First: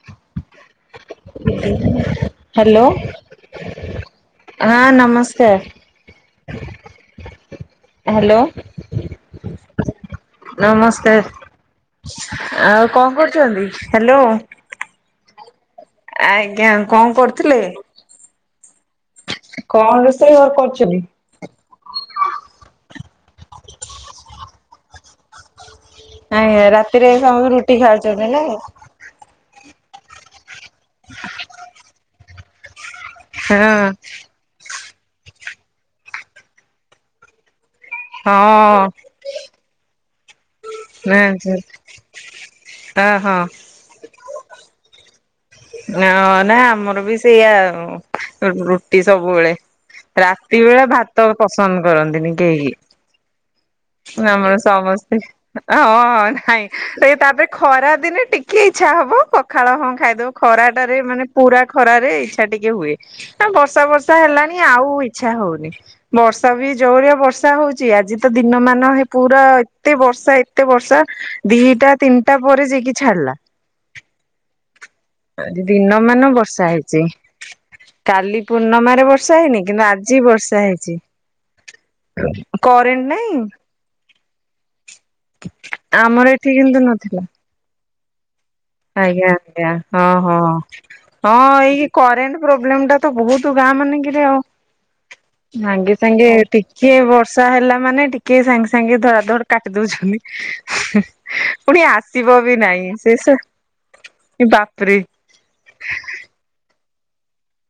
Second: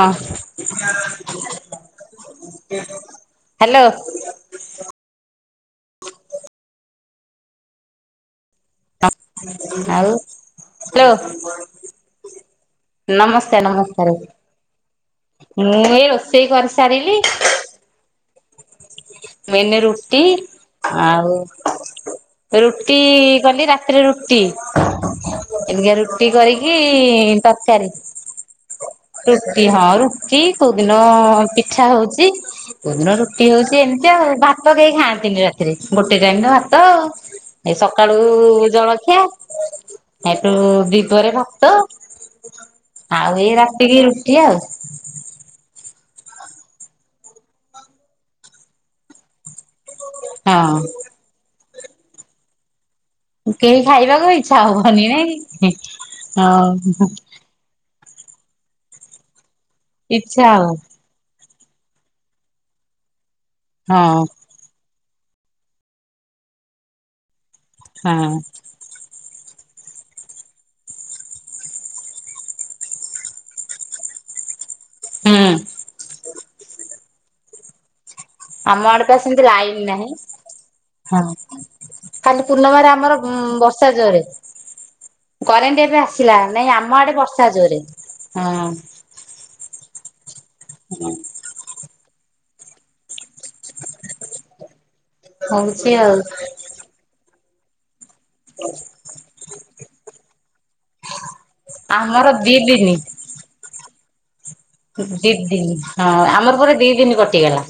ଅ hello hello ହଁ ନମସ୍କାର ହ୍ୟାଲୋ। ଆଉ ହ୍ୟାଲୋ ନମସ୍କାର ଆଉ କଣ ନମସ୍କାର କରୁଛନ୍ତି ନମସ୍କାର। ହ୍ୟାଲୋ? ମୁଁ ଏଇ ରୋଷେଇ ଆଜ୍ଞା କଣ କରିସାରିଲି କରୁଥିଲେ? ମେନେ କଣ ରୁଟି ରୋଷେଇ ଘର କରୁଛନ୍ତି? ଆଉ ରୁଟି କାଲି ରାତିରେ ରୁଟି ଏ [unintelligible] ରୁଟି ଆଜ୍ଞା କରିକି ରାତିରେ ସମସ୍ତେ ରୁଟି ତରକାରୀ। [unintelligible] ରୁଟି ହଁ ରୁଟି କୋଉଦିନ ପିଠା ହଉଛି କୋଉଦିନ ରୁଟି ହଁ ହଉଛି ଏମିତି ଆଉ ଭାତ କେହି ଖାଆନ୍ତିନି ରାତିରେ ଗୋଟେ ଟାଇମ ର ଭାତ ଆଉ ଏ ସକାଳୁ ଜଳଖିଆ ଏଠୁ ଦିପରେ ଭାତ ହଁ ଆଉ ହଁ ଏଇ ରାତିକି ରୁଟି ଆଉ। ନା ନା ଆମର ବି ସେଇଆ ରୁଟି ସବୁବେଳେ ରାତି ହଁ। ବେଳେ ଭାତ ପସନ୍ଦ କରନ୍ତିନି କେହିକି କେହି ଖାଇ ଆମର ସମସ୍ତେ ହଁ ନାଇଁ ହଉ ସେ ତାପ ଖରା ଦିନେ ଟିକେ ଇଚ୍ଛା ହବ ପଖାଳ ହଁ ଖାଇଦବ ଇଚ୍ଛା ଖରା ହଉ ଟାରେ ମାନେ ପୁରା ଖରାରେ ଇଚ୍ଛା ଟିକେ ହୁଏ ନା ବର୍ଷା ବର୍ଷା ହଁ ହେଲାନି ଆଉ ଇଚ୍ଛା ହଉନି ବର୍ଷା ବି ଜୋରିଆ ବର୍ଷା ହଉଛି ଆଜି ହଁ ତ ଦିନ ମାନ ହେ ପୁରା ଏତେ ବର୍ଷା ଏତେ ବର୍ଷା ଦିଟା ତିନିଟା ପରେ ଯାଇକି ଛାଡିଲା। ଆ ହୁଁ ଦିନ ମାନ ବର୍ଷା ହେଇଛି କାଲି ଆମ ପୂର୍ଣ୍ଣମାରେ ଆଡେ ପା ବର୍ଷା ସେମିତି ହେଇନି କିନ୍ତୁ ଲାଇନ ନାହିଁ ଆଜି ବର୍ଷା ହେଇଛି ହଁ କରେଣ୍ଟ ନା ହୁଁ ବର୍ଷା ଜୋରେ କରେଣ୍ଟ ଏବେ ଆମର ଆସିଲା ଏଠି ନାଇଁ କିନ୍ତୁ ଆମ ଆଡେ ନଥିଲା ବର୍ଷା ଜୋରେ ହଁ ଆଜ୍ଞା ଆଜ୍ଞା ହଁ ହଁ ହଁ ଏଇ କରେଣ୍ଟ ପ୍ରୋବ୍ଲେମ ଟା ତ ବହୁତ ଗାଁ ମାନେଙ୍କେରେ ଆଉ ହଉଛି ସାଙ୍ଗେ ଆଉ ସାଙ୍ଗେ ଏଠ କିଏ ବର୍ଷା ହେଲା ମାନେ ଟିକେ ସାଙ୍ଗେ ସାଙ୍ଗେ ଧରା ଧଡ କାଟି ଦଉଛନ୍ତି। ପୁଣି ଆମର ଆସିବ ଦି ବି ନାହିଁ ଦିନି ସେ ବା ଦି ଦିନ ହଁ ଆମର ପରେ ଦି ଦିନ କଟିଗଲା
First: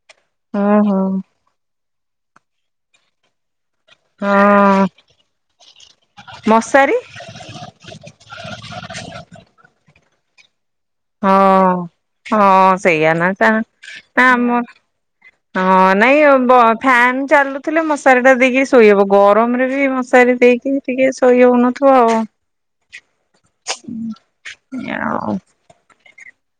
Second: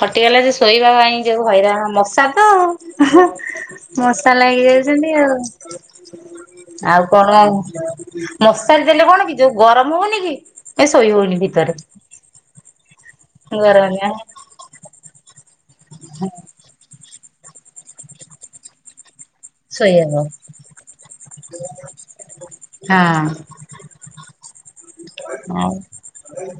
ଫଟିଗଲା ଯେ ଶୋଇବା ଓହୋ ପାଇଁ ଯୋଉ ହଇରାଣ ମଶା ତ ହଁ ମଶା ହଁ ଲାଗିଯାଉଛନ୍ତି ଆଉ ମଶାରୀ ଆଉ କଣ ହଁ ମଶାରି ଦେଲେ କଣ କି ଯୋଉ ଗରମ ହଉନି କି ଏ ଶୋଇ ହଉନି ଭିତରେ ହଁ ହଁ ସେଇଆ ନା ନା ଗରମ ଆମ ହଁ ନାଇଁ ଫ୍ୟାନ ଚାଲୁଥିଲେ ମଶାରି ଟା ଦେଇକି ଶୋଇହବ। ଗରମ ରେ ବି ଶୋଇହବ ମଶାରୀ ଦେଇକି ଟିକେ ଶୋଇ ହଉନଥିବ ଆଉ ହଁ। [unintelligible] ଆଉ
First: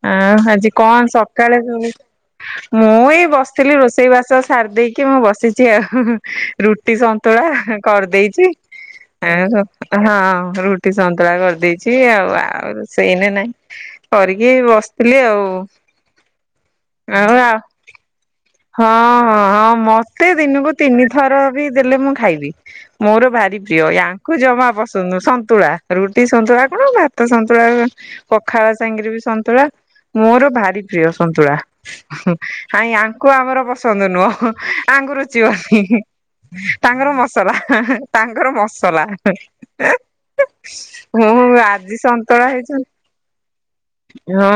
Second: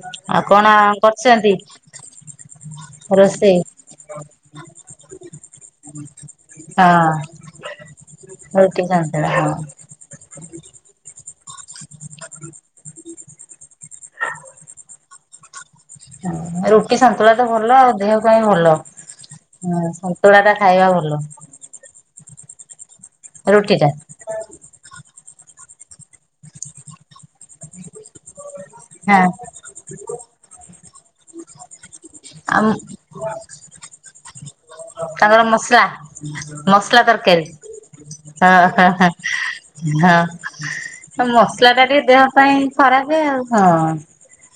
ଆ ଆଉ ଆଜି କଣ କରିଛନ୍ତି ସକାଳେ ମୁଁ ଏଇ ରୋଷେଇ ବସିଥିଲି ରୋଷେଇ ବାସ ସାରି ଦେଇକି ମୁଁ ବସିଛି ଆଉ। ହଁ ରୁଟି ସନ୍ତୁଳା କରିଦେଇଛି ରୁଟି ସନ୍ତୁଳା ହଁ ଆ ହଁ ରୁଟି ସନ୍ତୁଳା କରିଦେଇଚି ଆଉ ଆଉ ସେଇନା ନାହିଁ। ଏଇ ବସିଥିଲି ଆଉ। ରୁଟି ସନ୍ତୁଳା ତ ଭଲ ଆଉ ଦେହ ପାଇଁ ଭଲ। ହଁ ହଁ ମତେ ସନ୍ତୁଳା ଟା ଦିନକୁ ଖାଇବା ଭଲ ତିନିଥର [unintelligible] ଦେଲେ ମୁଁ ଖାଇବି ମୋର ଭାରି ରୁଟି ପ୍ରିୟ। ଟା ୟା ଙ୍କୁ ଜମା ପସନ୍ଦ ନୁ ସନ୍ତୁଳା ରୁଟି ସନ୍ତୁଳା କଣ ଭାତ ସନ୍ତୁଳା ଲଖାଳା ସାଙ୍ଗରେ ବି ହଁ ସନ୍ତୁଳା। ମୋର ଭାରି ପ୍ରିୟ ସନ୍ତୁଳା ହୁଁ ଆଉ ଆ ୟା ଙ୍କୁ ଆମର ପସନ୍ଦ ନୁହଁ। ତାଙ୍କୁ ତାଙ୍କର ମସଲା ରୁଚିବନି ମସଲା ତାଙ୍କର ତରକାରୀ ମସଲା ତାଙ୍କର ହଁ ମସଲା ହଁ ମୁଁ ମସଲା ଟା ଆଜି ଟିକେ ଦେହ ସନ୍ତୁଳା ପାଇଁ ହେଇଛି ଖରାପ ଆଉ ହଁ। ହଁ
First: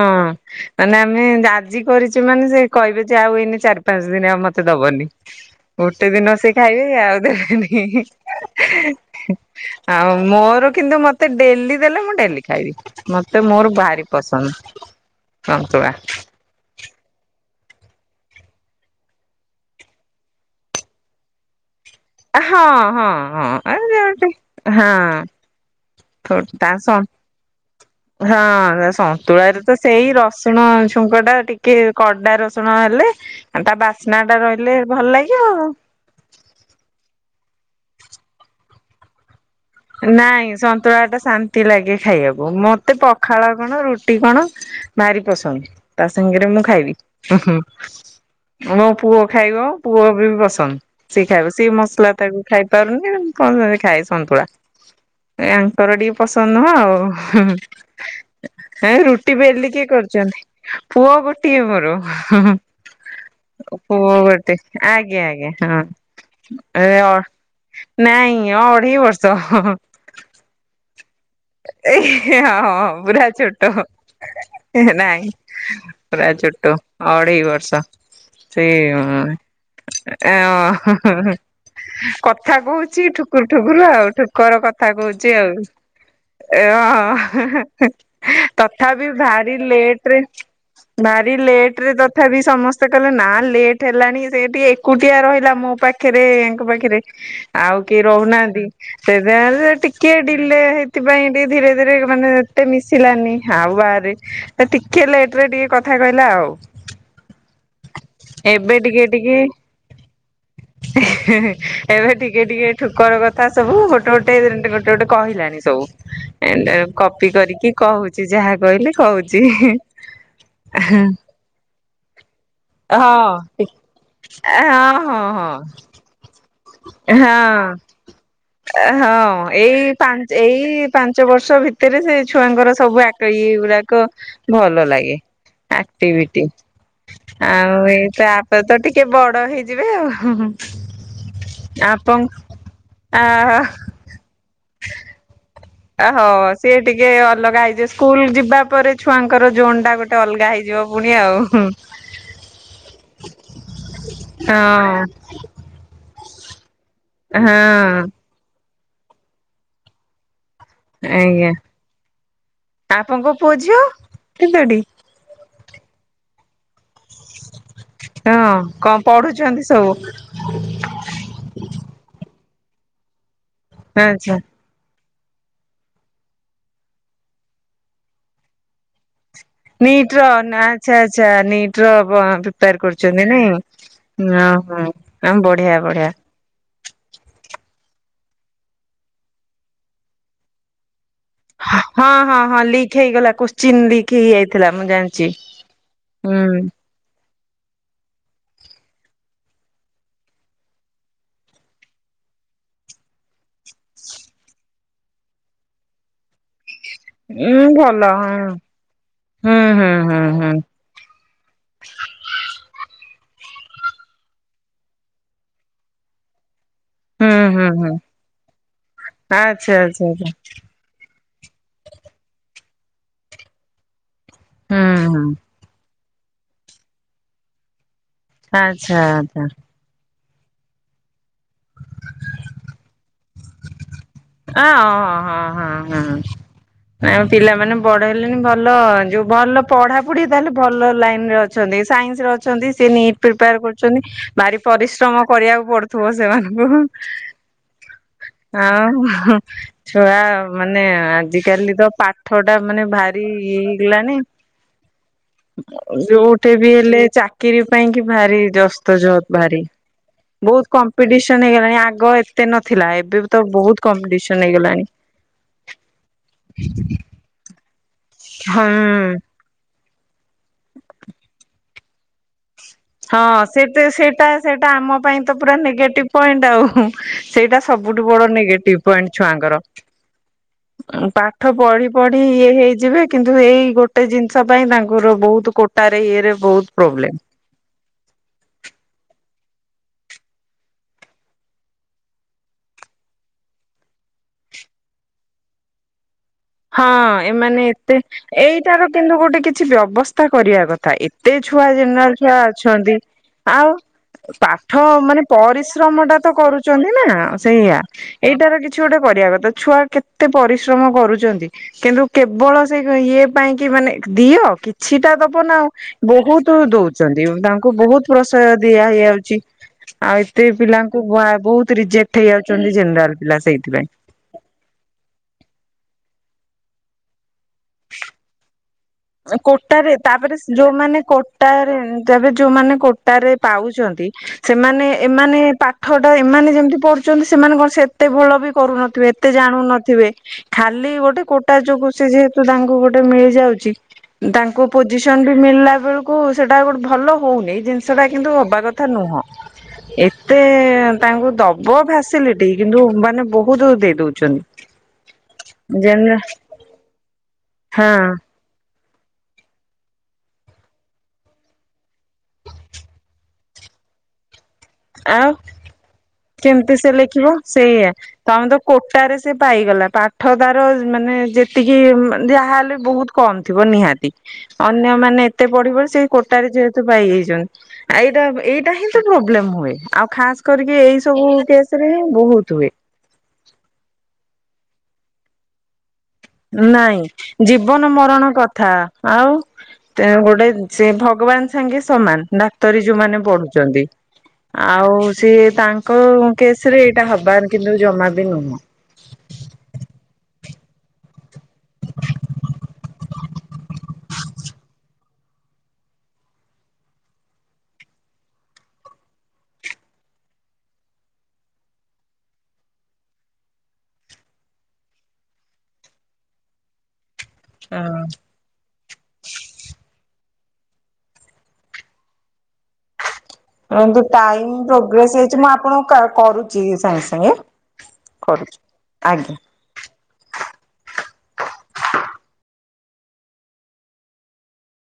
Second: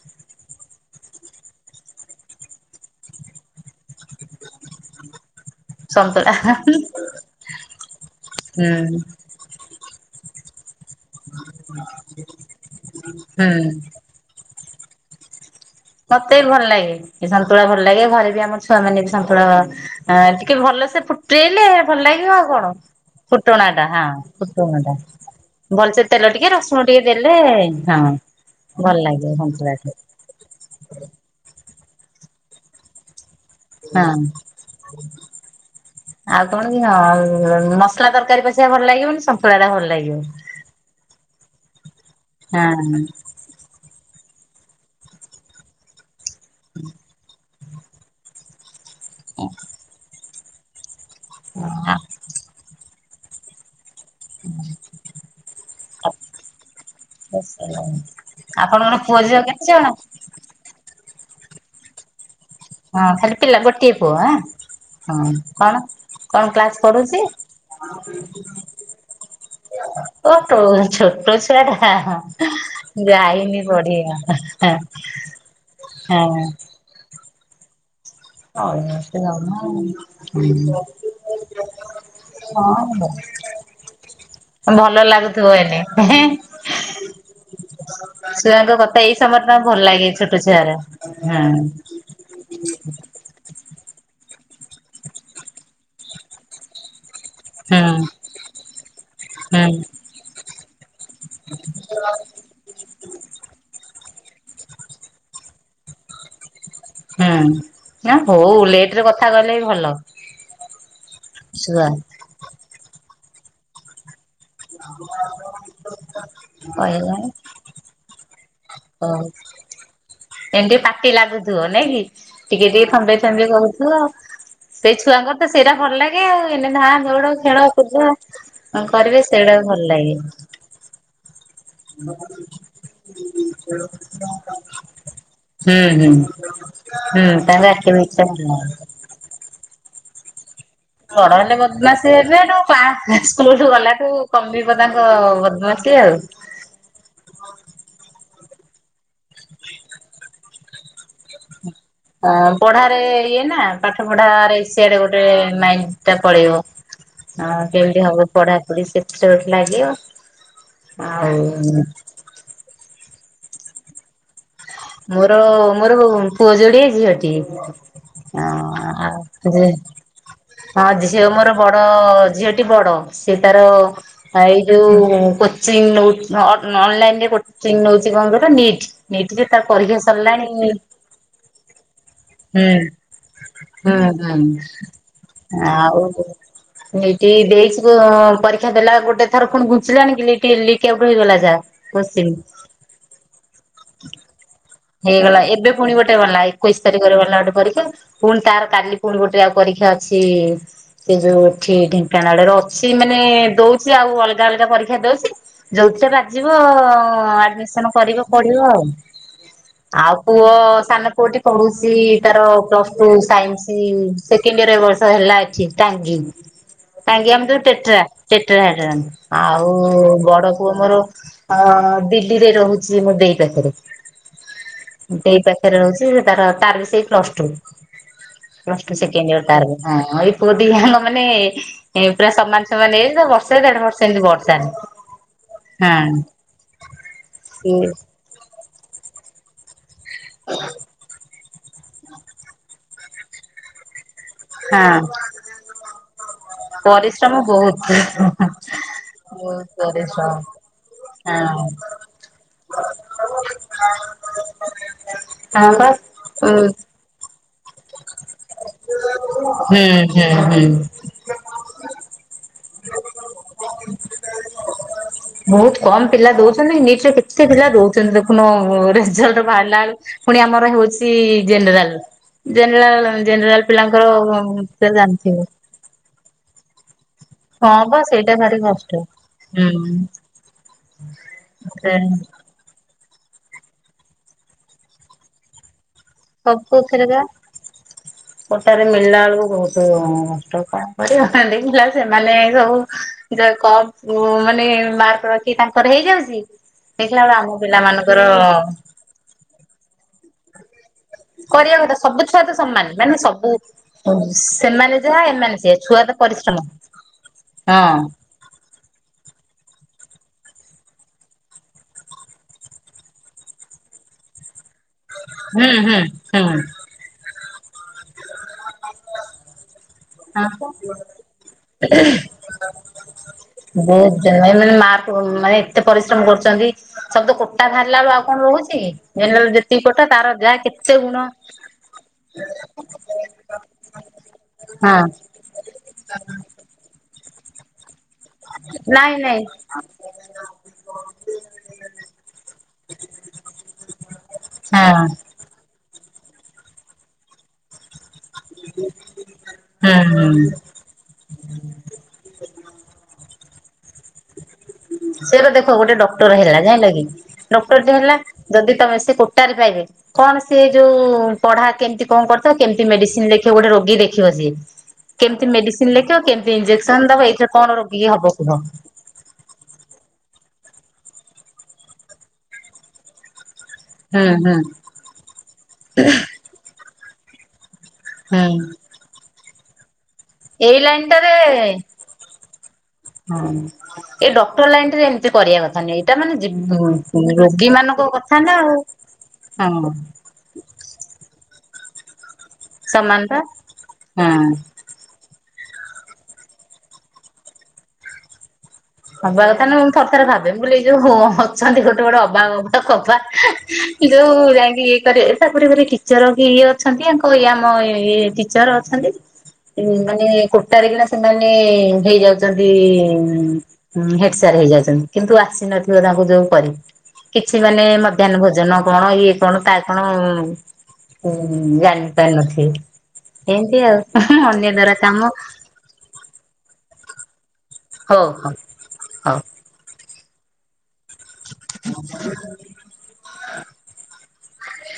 ମାନେ ଆମେ ଆଜି କରିଚେ ମାନେ ସେ କହିବେ ଯେ ଆଉ ଏନେ ଚାରି ପାଞ୍ଚ ଦିନ ଆ ମତେ ଦବନି। ଗୋଟେ ଦିନ ସନ୍ତୁଳା ସେ ଖାଇବେ ଆଉ ଦେଲେନି ହୁଁ ଆଉ ମୋର କିନ୍ତୁ ମତେ ଡେଲି ଦେଲେ ମୁଁ ଡେଲି ଖାଇବି ମତେ ହୁଁ ମୋର ଭାରି ପସନ୍ଦ। ସନ୍ତୁଳା ମତେ ବି ଭଲ ଲାଗେ ସନ୍ତୁଳା ଭଲ ଲାଗେ ଘରେ ବି ଆମର ଛୁଆ ମାନେ ବି ସନ୍ତୁଳା ଆ ଟିକେ ଭଲସେ ଫୁଟେଇଲେ ଭଲ ଲାଗାବ ଆଉ ହଁ କଣ ହଁ ଫୁଟଣା ଟା ହଁ ଫୁଟୁଣା ଟା ଭଲସେ ତେଲ ହଁ ଟିକେ ରସୁଣ ହଁ ଟିକେ ଦେଲେ ହଁ ହଁ ଭଲ ଲାଗିବ ସନ୍ତୁଳାରେ ତ ସନ୍ତୁଳା ଟେ। ସେଇ ରସୁଣ ଛୁଙ୍କ ଟା ଟିକେ କଡା ରସୁଣ ହେଲେ ଆ ତା ହଁ। ବାସ୍ନା ଟା ରହିଲେ ଭଲ ଲାଗିବ ଆଉ। ଆଉ କଣ କି ହଁ ଆଉ ମସଲା ତରକାରୀ ପଛିକା ଭଲ ଲାଗିବନି ସନ୍ତୁଳାଟା ଭଲ ଲା ନାଇଁ ସନ୍ତୁଳା ଟା ଶାନ୍ତି ଲାଗେ ଖାଇବାକୁ ମତେ ପ ଖାଳ କଣ ରୁଟି କଣ ଭାରି ପସନ୍ଦ। ତା ସାଙ୍ଗରେ ମୁଁ ଖାଇବି ଉଁ ହୁଁ ମୋ ପୁଅ ଖାଇବ ପୁଅ ବି ପସନ୍ଦ। ସିଏ ଖାଇବ ସେ ହଁ ମସଲା ତାକୁ ଖାଇ ପାରୁନି କଣ ଲଗେଇ ଖାଏ ସନ୍ତୁଳା। ୟାଙ୍କର ଟିକେ ପସନ୍ଦ ନୁହଁ ଆଉ ହୁଁ ଆପଣଙ୍କର ପୁଅ ରୁଟି ଝିଅ କେତେ ବେଲି କି ଜଣ? କରୁ ଚନ୍ତି ପୁଅ ଗୋଟିଏ ମୋର ହୁଁ ହୁଁ। ହଁ ଖାଲି ପିଲା ଗୋଟିଏ ପୁଅ ଆଁ ଗୋଟେ ଆଜ୍ଞା ହଁ ଆଜ୍ଞା କଣ ହଁ କଣ କ୍ଲାସ ଏଁ ପଢୁଛି? ଅ ନାଇଁ ଅଢେଇ ବ ର୍ଷ ହଁ ହଁ ଓ ଟୋ ଛୋଟ ଛୁଆ ଟା ଏଇ ହିଁ ହଁ ହଁ ହଁ ପୁରା ଯାଇନି ଛୋଟ। ପଢିବା। ଏ ହେ ନାଇଁ ପୁରା ହଁ ଛୋଟ ଅଢେଇ ବର୍ଷ। ସେ ଅଳସୁଆ ଅଁ ଜମା ହଁ ଏ ଅଁ [unintelligible] କଥା କୋହୁଚି ଠୁକୁର ଠୁକୁରୁ ଆଉ। ଠୁକର କଥା ଭଲ କୋହୁଚି ଲାଗୁଥିବ ଆଉ ଏଇନେ [unintelligible] ଛୁଆଙ୍କ କଥା ତଥାପି ଏଇ ସମୟରେ ଭାରି ତାଙ୍କୁ ଭଲ ଲେଟ୍ ଲାଗେ ରେ ଛୋଟ ଛୁଆର। ହୁଁ ଭାରି ଲେଟ୍ ରେ ତ ଥାପି ସମସ୍ତେ କହିଲେ ନା ଲେଟ୍ ହେଲାଣି ସେ ଟିକେ ଏକୁଟିଆ ରହିଲା ମୋ ପାଖରେ ୟାଙ୍କ ପାଖରେ। ଆଉ ହୁଁ କେହି ରହୁନାହାନ୍ତି ସେଇଥିପାଇଁ [unintelligible] ହୁଁ ଟିକେ ଡିଲେ ସେଥିପାଇଁ ଟିକେ ଧୀରେ ଧୀରେ ମାନେ ଏତେ ମିଶିଲାନି ହଁ ବାହାରେ ଟିକେ ଲେଟରେ ଟିକେ କଥା କହିଲା ଆଉ। ହୁଁ ନା ହଉ ଏବେ ଟିକେ ଲେଟରେ କଥା ଟିକେ କହିଲେ ବି ଭଲ। ଛୁଆ ଏବେ ଟିକେ ଟିକେ ଠୁକର କଥା ସବୁ ଗୋ ଟେ ଗୋଟେ ଗୋଟେ କହିଲାଣି ସବୁ ଏମିତି କହିଲାଣି କପି କରିକି କହୁଚି ଯାହା ମୁଁ କହିଲେ ହଉ। କହୁଚି। ଏମିତି ପାଟି ଲାଗୁଥିବ ନାଇଁ କି ଟିକେ ଟିକେ ଥମ୍ବେଇ ଥମ୍ବେଇ କୋହୁଥିବ ଆଉ। ହଁ ସେ ହଁ ଛୁଆଙ୍କର ତ ସେଇରା ହଁ ଭଲ ଲାଗେ। [unintelligible] ଏଇନା ଧାଁ ଦୌଡ ହଁ। ଖେଳ କୁଦ କରିବେ ହଁ ସେଉଡାକ ଭଲ ଏଇ ଲାଗେ। ପାଞ୍ଚ ଏଇ ପାଞ୍ଚ ବର୍ଷ ଭିତରେ ସେ ଛୁଆଙ୍କର ସବୁ ଆକ ଇଏ ଗୁଡାକ ଭଲ ଲାଗେ। ହୁଁ ହୁଁ ଆକ୍ଟିଭିଟି ହୁଁ ହୁଁ ତାର ଆଉ ଏଇ ଆକ୍ଟିଭିଟି ଟା ଭଲ ତାପରେ ତ ଲାଗେ। ଟିକେ ବଡ ହେଇଯିବେ ଆଉ ବଡ ହେଲେ ବଦମାସୀ ଆପଣ ହେବେତ କ୍ଲାସ୍ ଆ ସ୍କୁଲ ଗଲାଠୁ କମିବ ତାଙ୍କ ବଦମାସୀ। ଆ ହଁ ସିଏ ଟିକେ ଅଲଗା ହେଇଯିବ ସ୍କୁଲ ଯିବା ପରେ ଛୁଆଙ୍କର ଜୋନଟା ଗୋଟେ ଅଲଗା ହେଇଯିବ। ପୁଣି ଆଉ ହଁ ପଢାରେ ଇଏ ନା ପାଠ ପଢାରେ ସିଆଡେ ହଁ ଗୋଟେ ମାଇଣ୍ଡଟା ପଳେଇବ। ହଁ କେମତି ହବ ପଢାପଢି ସେଥିରେ ଗୋଟେ ଲାଗିବ। ଆଉ ଆଜ୍ଞା ଆପଣଙ୍କ ପୁଅ ଝିଅ କେତୋଟି? ମୋର ମୋର ପୁଅ ଯୋଡିଏ ଝିଅଟିଏ। ହଁ କଣ ପଢୁଛନ୍ତି ଆଥରେ ସବୁ ହଁ ଝିଅ ମୋର ବଡ ଝିଅଟି ବଡ ସିଏ ତାର ଆଚ୍ଛା। ପାଇ ଯୋଉ କୋଚିଂ ନଉ ଅନଲାଇନରେ କୋଚିଂ ନଉଛି କଣ କହିଲ ନିଟ୍ ନିଟରେ। ନିଟର ଆଚ୍ଛା ଆଚ୍ଛା ନିଟର ହୁଁ ପ୍ରିପେଆର କରୁଛନ୍ତି ନାଇଁ। ହୁଁ ହଁ ହଁ ବଢିଆ ଆଉ ବଢିଆ। ନିଟ୍ ଦେଇଛି ପରୀକ୍ଷା ଦେଲା ଗୋଟେ ଥର ପୁଣି ଘୁଞ୍ଚିଲାନିକି ଲିକ୍ ଆଉଟ ହେଇଗଲା ଯେ ହଁ ହଁ ହଁ ଲିକ୍ ହେଇଗଲା କୋସ୍ ଚିନ୍ ଲିକ୍ ହେଇଯାଇଥିଲା ମୁଁ ଜାଣିଛି ହୁଁ। ଏକ ତାରିଖରେ ଗଲା ଗୋଟେ ପରୀକ୍ଷା ପୁଣି ତାର କାଲି ପୁଣି ଗୋଟେ ଆଉ ପରୀକ୍ଷା ଅଛି। ସେ ଯୋଉ ଏଠି ଢେଙ୍କାନାଳରେ ଅଛି ମାନେ ଦୋଉଛି ଆଉ ଅଲଗା ଅଲଗା ପରୀକ୍ଷା ଦୋଉଛି। ଯୋଉଥିରେ ବାଜିବ ଉଁ ଆଡମିସନ ଭଲ କରିବ ହଁ ପଢିବ ଆଉ ହୁଁ ହୁଁ ଆଉ ହୁଁ ପୁଅ ହୁଁ ସାନ ପୁଅଟି ପଢୁଚି ତାର plus two science second year ଏ ବର୍ଷ ହେଲା ଏଠି ଟାଙ୍ଗି। ଟାଙ୍ଗୀ ହୁଁ ଆମେ ତ ହୁଁ ହୁଁ। ଟେଟ୍ରା ଟେଟ୍ରାରେ ରୁହନ୍ତି ଆଉ ଆଚ୍ଛା ଆଚ୍ଛା ଆଚ୍ଛା ବଡ ପୁଅ ମୋର ହଁ ବିଡି ରେ ରହୁଛି ମୋ ଦେଇ ପାଖରେ। ହୁଁ ହୁଁ ଦେଇ ପାଖରେ ରହୁଛି ତାର ତାର ବି ସେଇ ପ୍ଲସ ଟୁ। ପ୍ଲସ୍ ଟୁ ଆଚ୍ଛା ସେକେଣ୍ଡ୍ ଇୟର ଆଚ୍ଛା। ତାର ବି। ହଁ ଏଇ ପୁଅ ଦି ‌ହାନକ ମାନେ ପୁରା ସମାନ ସମାନ ଏଜ୍ ବର୍ଷ ଦେଢ ବର୍ଷ ଏମିତି ଅ ବର୍ଷାରେ ହଁ ହଁ ହଁ ହଁ ପିଲାମାନେ ସିଏ ବଡ ହେବ ଭଲ ଯୋଉ ଭଲ ପଢାପଢି ତାହେଲେ ଭଲ ଲାଇନରେ ଅ ଅଛନ୍ତି ସେ ସାଇନ୍ସରେ ଅଛନ୍ତି ସେ ନିଟ ପ୍ରିପେୟାର କରୁଛନ୍ତି। ଭାରି ହଁ ପରିଶ୍ରମ କରିବାକୁ ପଡୁଥିବ ସେମାନଙ୍କୁ ପରିଶ୍ରମ ବହୁତ ଆଉ ହଁ। ବହୁତ ଛୁଆ ପରିଶ୍ରମ ମାନେ ହଁ ଆଜିକାଲି ତ ପାଠଟା ମାନେ ଭାରି ଇଏ ହେଇଗଲାଣି। ହ ବା ଓ ମାନେ ଚାକିରି ପାଇଁ କି ଭାରି ଜସ୍ତ ଜବ ଭାରି ହୁଁ ହୁଁ ବହୁତ କ ପିଡିସନ୍ ହେଇଗଲାଣି ଆଗ ଏତେ ନଥିଲା ଏବେ ତ ବହୁତ କମ୍ପିଟିସନ ହେଇଗଲାଣି ବହୁତ କମ ପିଲା ଦଉଛନ୍ତି ନିଟ୍ ରେ ତେ ପିଲା ଦଉଛନ୍ତି ଦେଖୁନ ହୁଁ ରେଜଲ୍ଟ ବାହାରିଲା ପୁଣି ଆମର ହଉଛି ଜେନେରାଲ। ଜେନେରାଲ ହଁ ଜେନେରାଲ ସେଟା ପିଲାଙ୍କର ସେଟା ସେଟା ଆମ ତମେ ପାଇଁ ତ ଜାଣିଥିବ। ପୁରା ନେଗେଟିଭ ପଏଣ୍ଟ ଆଉ ସେଇଟା ହଁ ବା ସବୁଠୁ ବଡ ସେଇଟା ଭାରି ନେଗେଟିଭ କଷ୍ଟ। ପଏଣ୍ଟ ଛୁଆଙ୍କର। ହୁଁ ଆଉ ପାଠ ପଢି ସେ ପଢି ଇଏ ହେଇଯିବେ। କିନ୍ତୁ ଏଇ ଗୋଟେ ଜିନିଷ ପାଇଁ ତାଙ୍କର ବହୁତ କୋଟାରେ ଇଏରେ ବହୁତ ସବୁ ଥରେ ପ୍ରୋବ୍ଲେମ ବା [inaudible] କୋଟାରେ ମିଳିଲା ବେଳକୁ ବହୁତ କଷ୍ଟ କ କରିନ୍ତି ଦେଖିଲା ସେମାନେ ସବୁ ଜଣେ କମ ମାନେ ମାର୍କ ରଖି ତାଙ୍କର ହେଇଯାଉଛି ହଁ ଦେଖିଲବେଳୁ ଆମ ଏମାନେ ପିଲା ଏତେ ମାନଙ୍କର ଏଇଟାର କିନ୍ତୁ ଗୋଟେ କିଛି ବ୍ୟବସ୍ଥା କରିବା କଥା ଏ ଏତେ ଛୁଆ କରିବା କଥା ଜେନେରାଲ ସବୁ ଛୁଆ ତ ସମାନ ଅଛନ୍ତି ମାନେ ସବୁ ଆଉ ପାଠ ସେମାନେ ଯାହା ମାନେ ଏମାନେ ସେଇଆ ଛୁଆ ପରିଶ୍ରମଟା ତ ପରିଶ୍ରମ କରୁ କରୁଛନ୍ତି ନା ସେଇଆ, ହଁ ଏଇଟାର କିଛି ଗୋଟେ କରିବା କଥା। ଛୁଆ କେତେ ପରିଶ୍ରମ କରୁଚ ନ୍ତି, କିନ୍ତୁ କେବଳ ସେ ଇଏ ପାଇଁ କି ମାନେ ଦିଅ କି ଛିଟା ଦବ ନା ଆଉ, ହୁଁ ହୁଁ ହୁଁ ବହୁତ ଦଉଛନ୍ତି ତାଙ୍କୁ ବହୁତ ପ୍ରସୟ ଦିଆ ହେଇଯାଉଛି, ଆଉ ସେ ହଁ। ପିଲାଙ୍କୁ ବହୁତ ରିଜେକ୍ଟ ହେଇ ଯାଉଛନ୍ତି, ଜେନେରାଲ ପିଲା ସେଇଥିପାଇଁ। ମାନେ ମା ମାନେ ଏତେ ପରିଶ୍ରମ କରୁଚନ୍ତି ସବୁ ତ କୋଟା ବାହାରିଲା ବେଳକୁ ଆଉ କଣ ରହୁଛି? ଜେନେରାଲ ଯେତିକି କୋଟାରେ କୋଟା ତାର ତାପରେ ଯାହା କେତେ ଯୋଉମାନେ ଗୁଣ କୋଟାରେ ତେବେ ଯୋଉମାନେ କୋ ଟାରେ ପାଉଛନ୍ତି, ସେମାନେ ହଁ ଏମାନେ ପାଠଟା ଏମାନେ ଯେମିତି ପଢୁଛନ୍ତି। ସେମାନେ କଣ ସେ ଏତେ ଭଲ ବି କରୁନଥିବେ, ନାଇଁ ଏତେ ନାଇଁ ଜାଣୁ ନଥିବେ। ଖାଲି ଗୋଟେ କୋଟା ଯୋଗୁ, ସେ ଯେହେତୁ ତାଙ୍କୁ ଗୋଟେ ମିଳି ଯାଉଛି। ତାଙ୍କୁ ହଁ ପୋଜିସନ ବି ମିଳିଲା ବେଳକୁ ସେଟା ଗୋଟେ ଭଲ ହଉନି, ଜିନି ସେଇଟା କିନ୍ତୁ ହବା କଥା ନୁହଁ। ହୁଁ ଏତେ ହୁଁ ତାଙ୍କୁ ଦବ ଫାସିଲିଟି, କିନ୍ତୁ ମାନେ ବହୁତ ଦେଇ ଦଉଛନ୍ତି। ସେରା ଦେଖ ଗୋଟେ ଜେନେରାଲ ଡକ୍ଟର ହେଲା, ଜାଇଁଲ କି ଡକ୍ଟର ଟେ ହଁ ହେଲା ଯଦି ତମେ ସେ କୋଟାରେ ପାଇବେ। କଣ ସିଏ ଯୋଉ ପଢା କେମିତି କଣ କରିଥିବ, କେମିତି ମେଡିସିନ ଲେଖିବ? ଗୋଟେ ରୋଗୀକି ଦେଖିବ ସିଏ। ଆଉ କେମିତି ମେଡିସିନ୍ ଲେଖ କେମିତି ସେ ଲେଖିବ, ସେଇୟା ତମେ କୁହ ତ କୋ କୋଟାରେ ସେ ପାଇଗଲା, ପାଠ ତାର ମାନେ ଯେତିକି ଯାହାହେଲେ ବହୁତ କମ୍ ଥିବ ନିହାତି, ହୁଁ ହୁଁ ଅନ୍ୟମାନେ ଏତେ ପଢି ପଢି ସେଇ କୋଟାରେ ଯେହେତୁ ପାଇଯାଇଛନ୍ତି। ଆ ଏଇଟା ହୁଁ ଏଇଟା ହିଁ ତ ପ୍ରୋବ୍ଲେମ ହୁଏ, ଆଉ ଖାସ କରିକି ଲାଇନ ଏଇ ସବୁ ଟାରେ କେସ ରେ ହିଁ ବହୁତ ହୁଏ। ଏଇ ଡକ୍ଟର ଲାଇନ୍ ଟାରେ ଏମିତି କରିବା କଥା ନୁହେଁ। ମାନେ ଜୀ ନାଇଁ ରୋଗୀ ଜୀବନ ମାନଙ୍କ ମରଣ ନା କଥା, ଆଉ ଆଉ ହଁ ଗୋଟେ ସେ ଭଗବାନ ସାଙ୍ଗେ ସମାନ, ଡାକ୍ତରୀ ସମାନ ଯୋଉମାନେ ପା ପଢୁଛନ୍ତି। ହଁ ଆଉ ସିଏ ତାଙ୍କ କେସ ରେ ଏଇଟା ହବା, କିନ୍ତୁ ଜମା ବି ନୁହଁ। ହବା କଥା ନୁହଁ। ମୁଁ ଥର ଥରେ ଭାବେ ମୁଁ କହିଲି ଏ ଯୋଉ ଅଛନ୍ତି, ଗୋଟେ ଗୋଟେ ଅବା ଗବା କବା ଯୋଉ ଯାଇକି ଇଏ କରେ, ତାପରେ ଟିଚର୍ କି ଇଏ ଅଛନ୍ତି। ଆଙ୍କ ଇଏ ଆମ ଇଏ ଟିଚର୍ ଅଛନ୍ତି। ମାନେ କୋଟାରେ କିନା ସେମାନେ ହେଇଯାଉଛନ୍ତି ହେଡ୍ ସାର୍ ହେଇଯାଉଛନ୍ତି, କିନ୍ତୁ ଆସିନଥିବ ତାଙ୍କୁ ଯୋଉ କରି କିଛି ମାନେ ମଧ୍ୟାହ୍ନ ଭୋଜନ କଣ, ଇଏ କଣ, ତା କଣ, ଜାଣି ପାରିନଥିବେ। ଶୁଣନ୍ତୁ ଟାଇମ ପ୍ରୋଗ୍ରେସ କାମ ହେଇଛି, ମୁଁ ଆପଣଙ୍କୁ କରୁଛି ସାଙ୍ଗେ ସାଙ୍ଗେ। ହଉ ହଉ କରୁଛି ଆଜ୍ଞା। ହଉ। [inaudible]